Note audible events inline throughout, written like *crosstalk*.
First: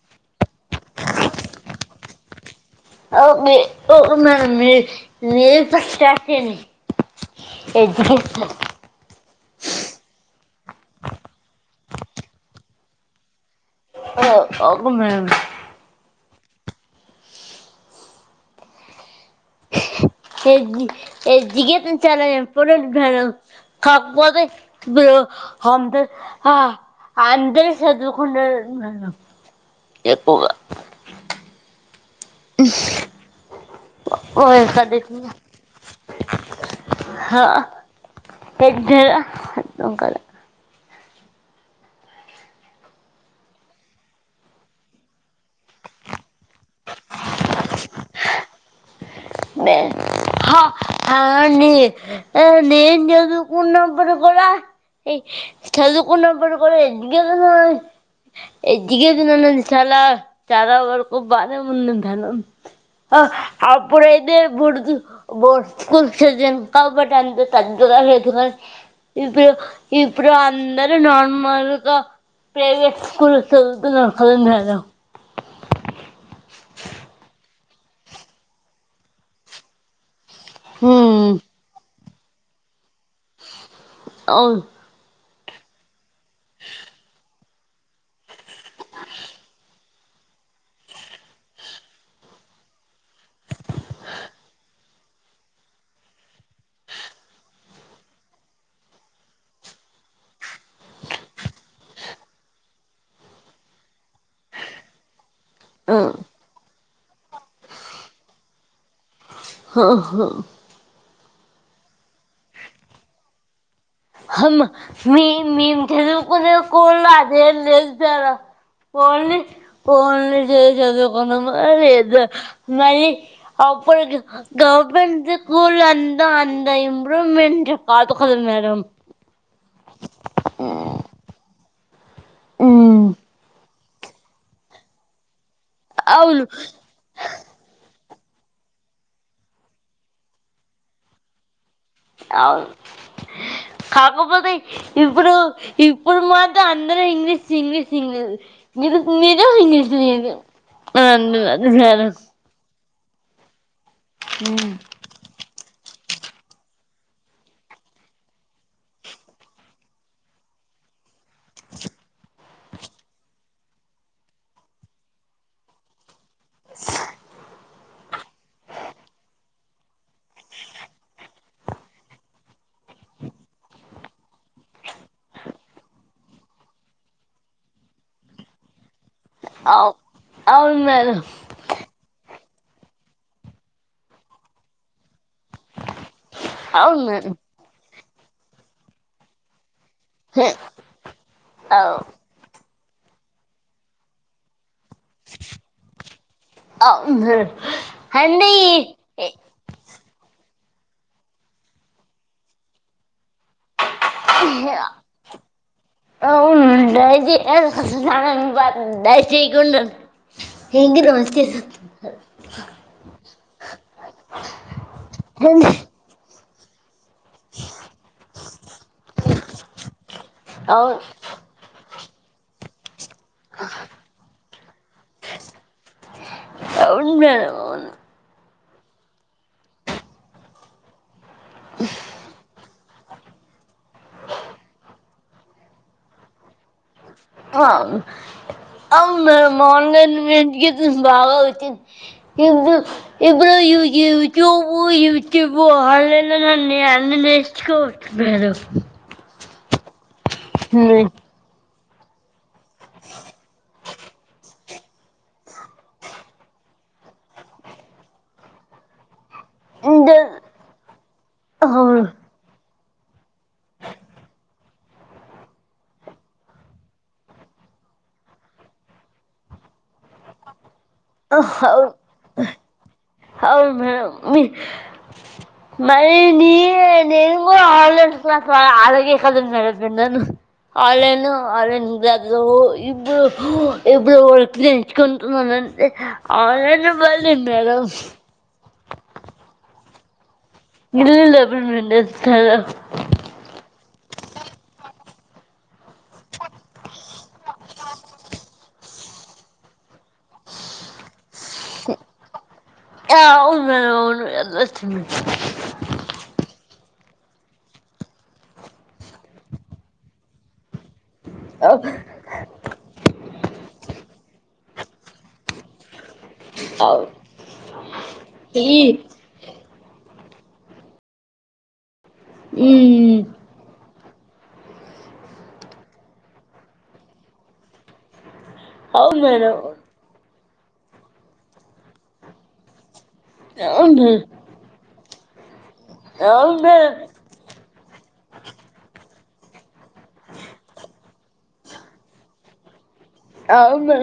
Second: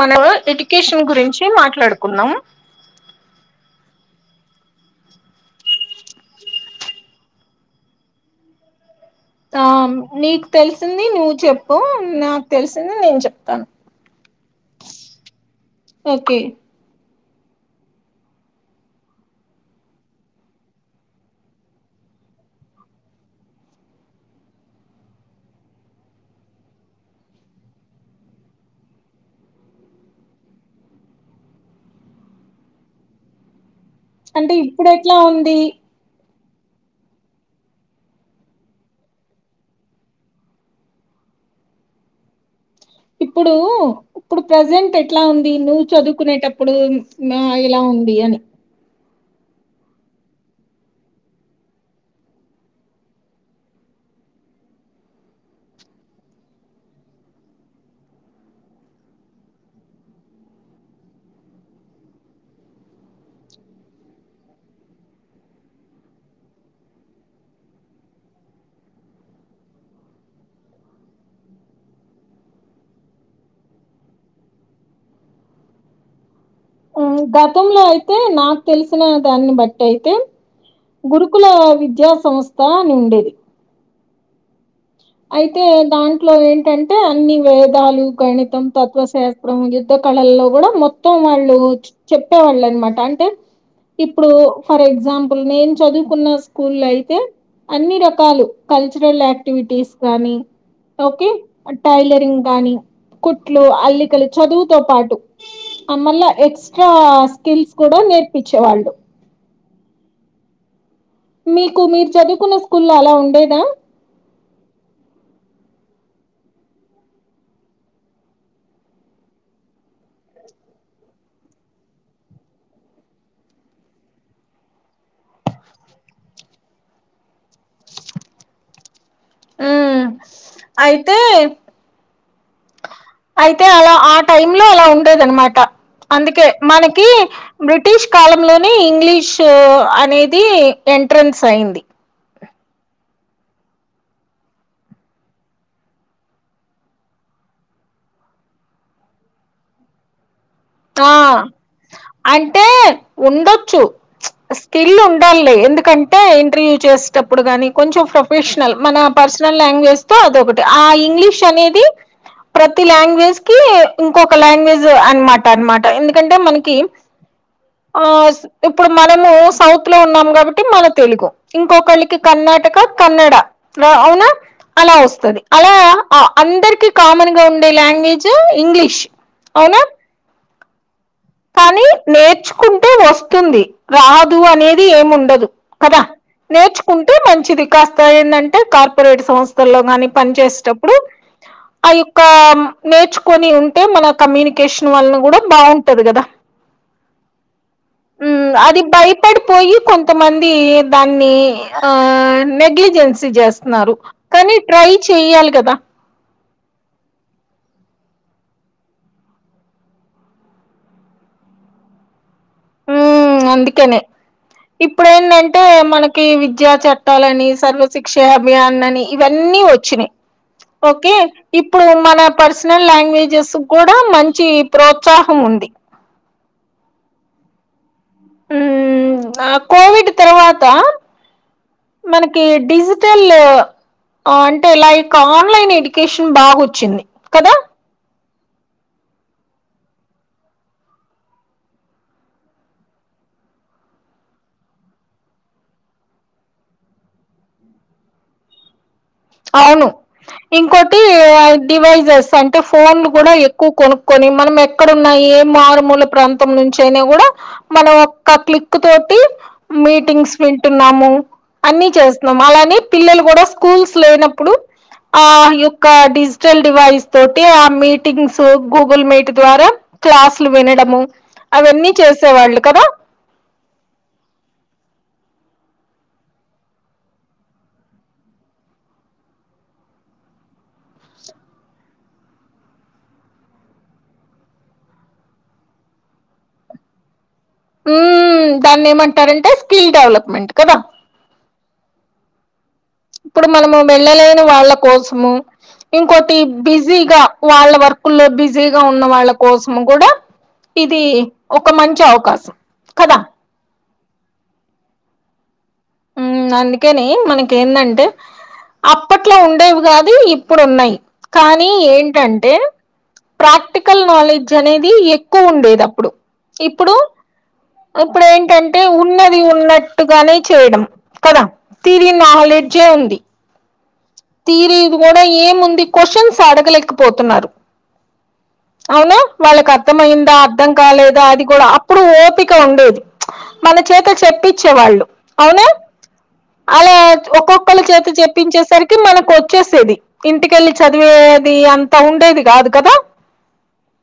మన education గురించి మాట్లాడుక్ కున్నాం అ మ అ మ న మీరే ఫస్ట్ స్టార్ట్ చేయండి. ఎడ్యుకేషన్ ఆ నీకు తెలిసింది నువ్వు చెప్పు. నాకు తెలిసింది నేను చెప్తాను. ఆ అవునా ఓకే ఏడ్జు ఎడ్యుకేషన్ చాలా ఇంపార్టెంట్ మేడమ్. కాకపోతే ఇప్పుడు హా-అందరు సదువుకుంటున్నారు ఎక్కువ. *unintelligible* అంటే ఇప్పుడు ఎట్లా ఉంది. హా ఏడ్జు అర్థంకాల ఇప్పుడు ఇప్పుడు ప్రజెంట్ ఎట్లా ఉంది. నువ్వు చదువుకునేటప్పుడు ఏలా ఉంది అని నే హా ఆ నేను చదువుకున్నప్పుడు కూడా చదువుకున్నప్పుడు కూడా ఎడ్యుకేషన్ ఎడ్యుకేషన్ అన్నది చాలా చాలా వరకు బానే ఉంది మేడం. ఇప్పుడైతే బుడు బోర్డ్ స్కూల్ చదివాను కాబట్టి అంత పెద్దగా లేదు కానీ, ఇప్పుడు ఇప్పుడు అందరు నార్మల్గా ప్రైవేట్ స్కూల్ చదువుతున్నారు కదా మేడం. గతంలో అయితే నాకు తెలిసిన దాన్ని బట్టైతే గురుకుల విద్యా సంస్థనుండేది. అవున్ అయితే దాంట్లో ఏంటంటే అన్ని వేదాలు గణితం, తత్వశాస్త్రం, యుద్ధ కళల్లో కూడా మొత్తం వాళ్ళు చెప్పేవాళ్ళ అనమాట అంటే టె ఇప్పుడు ఫర్ ఎగ్జా ఎగ్జాంపుల్ నేను చదువుకున్న స్కూల్ అయితే, అన్ని రకాలు కల్చరల్ యాక్టివిటీస్ ని ఓకే టైలరింగ్ గానీ కుట్లు, అల్లికలు చదువుతో పాటు అమ్మల్ల అవును ఎస్ ఆ స్కిల్స్ కూడా నేర్పించేవాళ్ళు. ఆహా మీకు మీరు చదువుకున్న స్కూల్లో అలా ఉండేదా. అమ్మ మీ మేము చదువుకునే స్కూళ అదే లేదు. సారా ఫోన్లీ ఫోన్లీ చదువుకున్నామా లేదా మరి అప్పుడు గవర్నమెంట్ స్కూల్ అంతా అంతా ఇంప్రూవ్మెంట్ కాదు కదా మేడం. ఉ అయితే అయితే అయి అలా ఆ టై లో అలా ఉండేదనమాట. అవును అందుకే మనకి బ్రిటిష్ కాలంలోనే ఇంగ్లీష్ అనేది ఎంట్రన్స్ అయింది. అవును కాకపోతే ఇప్పుడు ఇప్పుడు మాత్రం అందరూ ఇంగ్లీష్ ఇంగ్లీష్ ఇంగ్లీష్ మీరు లేద ఇంగ్లీష్ లేద అ అ సర ఉండ స్కిల్ ఉండాలి ఎందుకంటే ఇంటర్వ్యూ చేసేటప్పుడు కానీ కొంచెం ప్రొఫెషనల్, మన పర్సనల్ లాంగ్వేజ్ తో అదొకటి ఆ ఇంగ్లీష్ సమీది ప్రతి లాంగ్వేజ్ కి ఇంకొక లాంగ్వేజ్ అన్నమాట పనమాట ఎన్ని ఎందుకంటే మనకి ఆ ఇప్పుడు మనము సౌత్ లో ఉన్నాం కాబట్టి మన తెలుగు ఇంకొకళ్ళకి కర్ణాటక కన్నడ అవునా అలా వస్తది అలా అందరికి కామన్ గా ఉండే లాంగ్వేజ్ ఇంగ్లీష్ అవునా అవు అవును మేడం కానీ నేర్చుకుంటే వస్తుంది రాదు అనేది ఏముండదు దు కదా అవును నేర్చుకుంటే మేడం మంచిది కాస్త ఏందంటే కార్పొరేట్ సంస్థల్లో కానీ పని చేసేటప్పుడు ఆ యొక్క నేర్చుకొని ఉంటే మన కమ్యూని నికేషన్ వల్న కూడా బావుం డదు కదా అవును అండి అది భయపడిపోయి కొంతమం ఇ దాన్ని ఆ నెగ్లిజెన్స్ చి చేస్తన్నారు కానీ ట్రై చేయాలి కదా *unintelligible* హ్మ్ అందుకనే ఇప్పుడ ఏంటంటే మనకి వి జ చె టలని సర్వశిక్ష అభియాన్ అని ఇవన్నీ వచ్చినాయి అవును ఓకే ఇప్పుడు మన పరిస్ వచ్చిన లాంగ్వేజ్ జుస్సుకు కూడా మంచి ప్రోత్సాహం ఉంది అవును మేడం అవును హ్మ్ మ్మ్ నా కోవిడ్ తర్వాత మనకి డిజి *unintelligible* అంటే లైక్ ఆన్లైన్ ఎడ్యుకేషన్ బాగా వచ్చింది కదా అవును అవును మేడమ్ ఆన్లైన్ఎడ్యుకేషన్స్ బాగా వచ్చింది ఇప్పుడు ఇప్పుడు యూ యూట్యూబు యూట్యూబు ఆన్లైన్ లోనే అన్నీ నేర్చుకోవచ్చు మేడం అవును ఇంకోటి అ డివైజెస్ అం అ ఫోన్లు కూడా ఎక్కువ కొనుక్కొని మనం ఎ ఎక్కడన్న ఏ మారుమూల ప్రాంతం నుంచి అయినా కూడా మనం ఒక్క క్లిక్ తోటి మీటింగ్స్ వింటున్నాము అన్ని అవును చేస్తున్నాము అలాని పిల్లలు కూడా స్కూల్స్ లేనప్పుడు ఆ యొక్క డిజిటల్ డివైస్ తోటి ఆ మీటింగ్స్ గూగుల్ మీట్ ద్వారా క్లాసులు వినడం ము అవును అవన్నీ చేసేవాళ్ళు కదా. అవును మేడం మరి ని నేను కూడా ఆన్లైన్ క్లాస్ ఆలాగే కదం మేడం విన్నాను. ఆన్లైన్ ఆన్లైన్ క్లాస్ ఇప్పుడు ఇప్పుడు వర్క్ నేర్చు కుంటున్నానుంటే ఆన్లైన్ల్ నేను మేడం ఉమ్ దాన్ని ఏమంటారంటే స్కిల్ డెవలప్మెంట్. కదా ఇల్ర్ఇ *unintelligible* ఉండవచ్చు కదా. ఇప్పుడు మనము వెళ్ళలేని వాళ్ళ కోసము, ఇంకోటి బిజీగా వాళ్ళ వర్కుల్లో బిజీగా ఉన్న వాళ్ళ కోసము, కూడా ఇది ఒక మంచి అవకాశం. కదా ఆ అవును మేడమ్ ఉండోచ్ ఉమ్, అందుకని మనకి ఏందంటే అప్పట్లో ఉండేవి కాదు ఇప్పుడు ఉన్నాయి. కానీ అవు- ఏంటంటే ప్రాక్టికల్ నాలెడ్జ్ అనేది ఎక్కువ ఉండేది అప్పుడు ఇప్పుడు అవు. ఇప్పుడు ఏంటంటే ఈ- ఉన్నది ఉన్నట్ ట్గానే చేయడం కద థిరి ఈ, నాలెడ్జే ఉంది. థిరి ది కూడా ఏముంది క్వశ్చన్స్ అడగలేకపోతున్నారు. అవునా అవును మేడం వాళ్ళకి అర్థమయిందా. అర్థం కాలేదా అది కూడా అప్పుడు ఓపిక ఉండేది. మన అవును చేత మేడం చెప్పిచేవాళ్ళు అవునా అవును అలా మేడం ఒక్కొక్కళ చేత చెప్పించే మనకు వచ్చేసేది ఇంటికెళ్ళి చదివేది అంత ఉండేది కాదు కదా. అవును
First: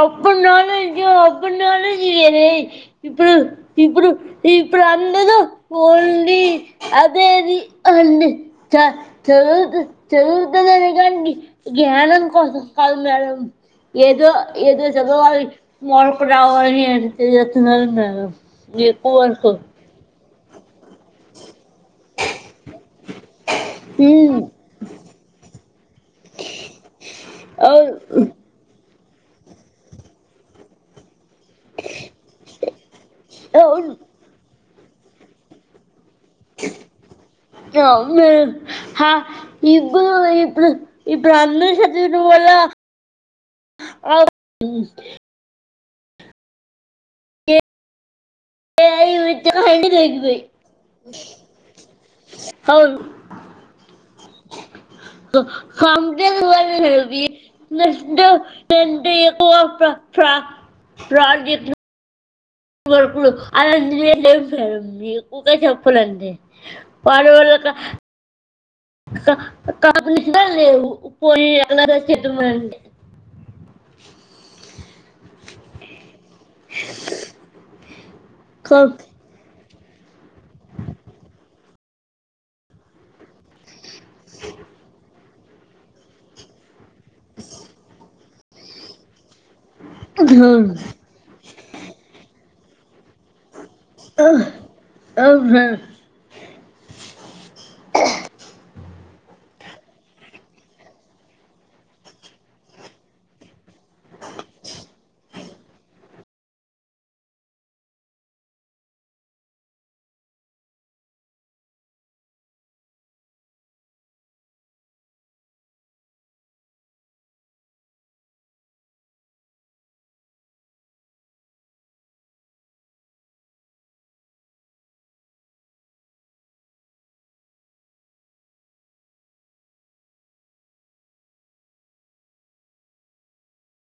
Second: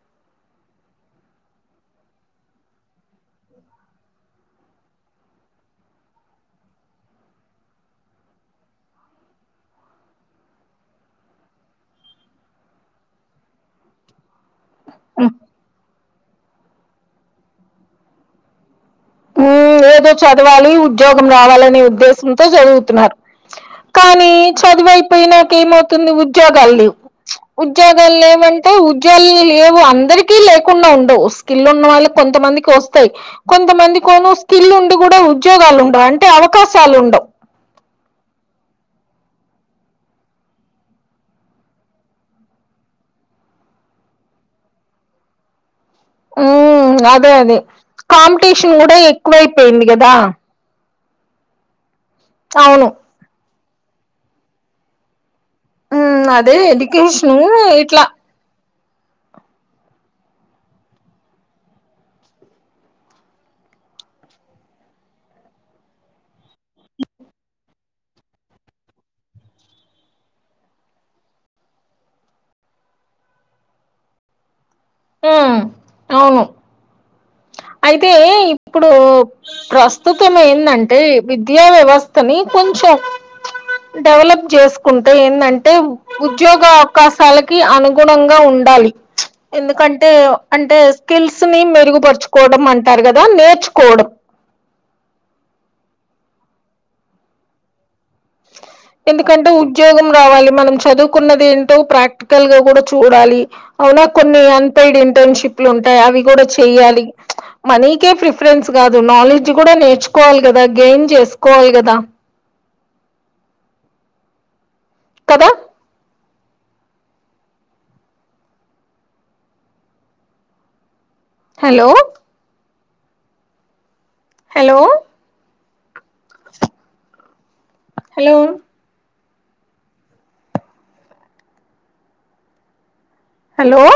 అప్పుడు నాల్ అప్పుడు నాలజ్ ఇప్పుడు ఇప్పుడు ఇప్పుడు అందరూలీ అదే అది అ చ చదువు చదువుతుంది. అకండి జ్ఞానం కాదు మేడం ఏదో ఇతే చ వా మ పటావాలు ఎడితే ఎస్తునాన్నా ఎపువకు ఉమ్, ఏదో చదవాలి ఉద్యోగం రావాలనే ఉద్దేశంతో చదువుతున్నారు. కానీ ఉమ్ చదువైపోయినాక ఏమవుతుంది ఉద్యోగాలు లేవు ఉద్యోగాలు అవును లేవంటే ఉద్యోగాలు ఏవు అందరికీ లేకుండా ఉండవు స్కిల్ ఉన్న వాళ్ళకి కొంతమందికి వస్తుంది. వాయి అవును కొంతమంది స్కిల్ ఉండి కూడా ఉద్యోగాలు ఉండంటడి అట్టే అవకాశాలుండవు. ఇ ఇప్పు ఇ బహ్మ శత్ర వల ఉ అదే అదే కా టేషన్ కూడా ఎక్కువ అయిపోయింది కదా తగ్గిపోయి అవును ఉమ్ అదే ఎడ్యుకేషను ఇట్లా *unintelligible* *unintelligible* *unintelligible* హ్మ్ అవును అయితే ఇప్పుడు ప్రస్తుతం ఏందంటే విద్యా వ్యవస్థని కొంచెం డెవలప్ చేసుకుంటే అంటే ఉద్యోగ అవకాశాలకి అనుగుణంగా గా ఉండాలి ఎందుకంటే అంటే స్కిల్స్ తనీ మెరుగు పర్చు కోవడం అంటారు కదా నేర్చు ఆహ్ అహ ఎందుకంటే ఉద్యోగం రావాలి మనం చదువుకున్నది ఏంటో ప్రాక్టికల్ గా కూడా చూడాలి అవునా కొన్ని అన్పయిడ్ ఇంటర్న్షిప్లు ఉంటాయి అవి కూడా చెయ్యాలి మనీకే ప్రిఫరెన్స్ కాదు నాలెడ్జ్ కూడా నేర్చుకోవాలి గదా గెయిన్ చేసుకోవాలి గదా కదా హలో హలో *unintelligible* హలో హలో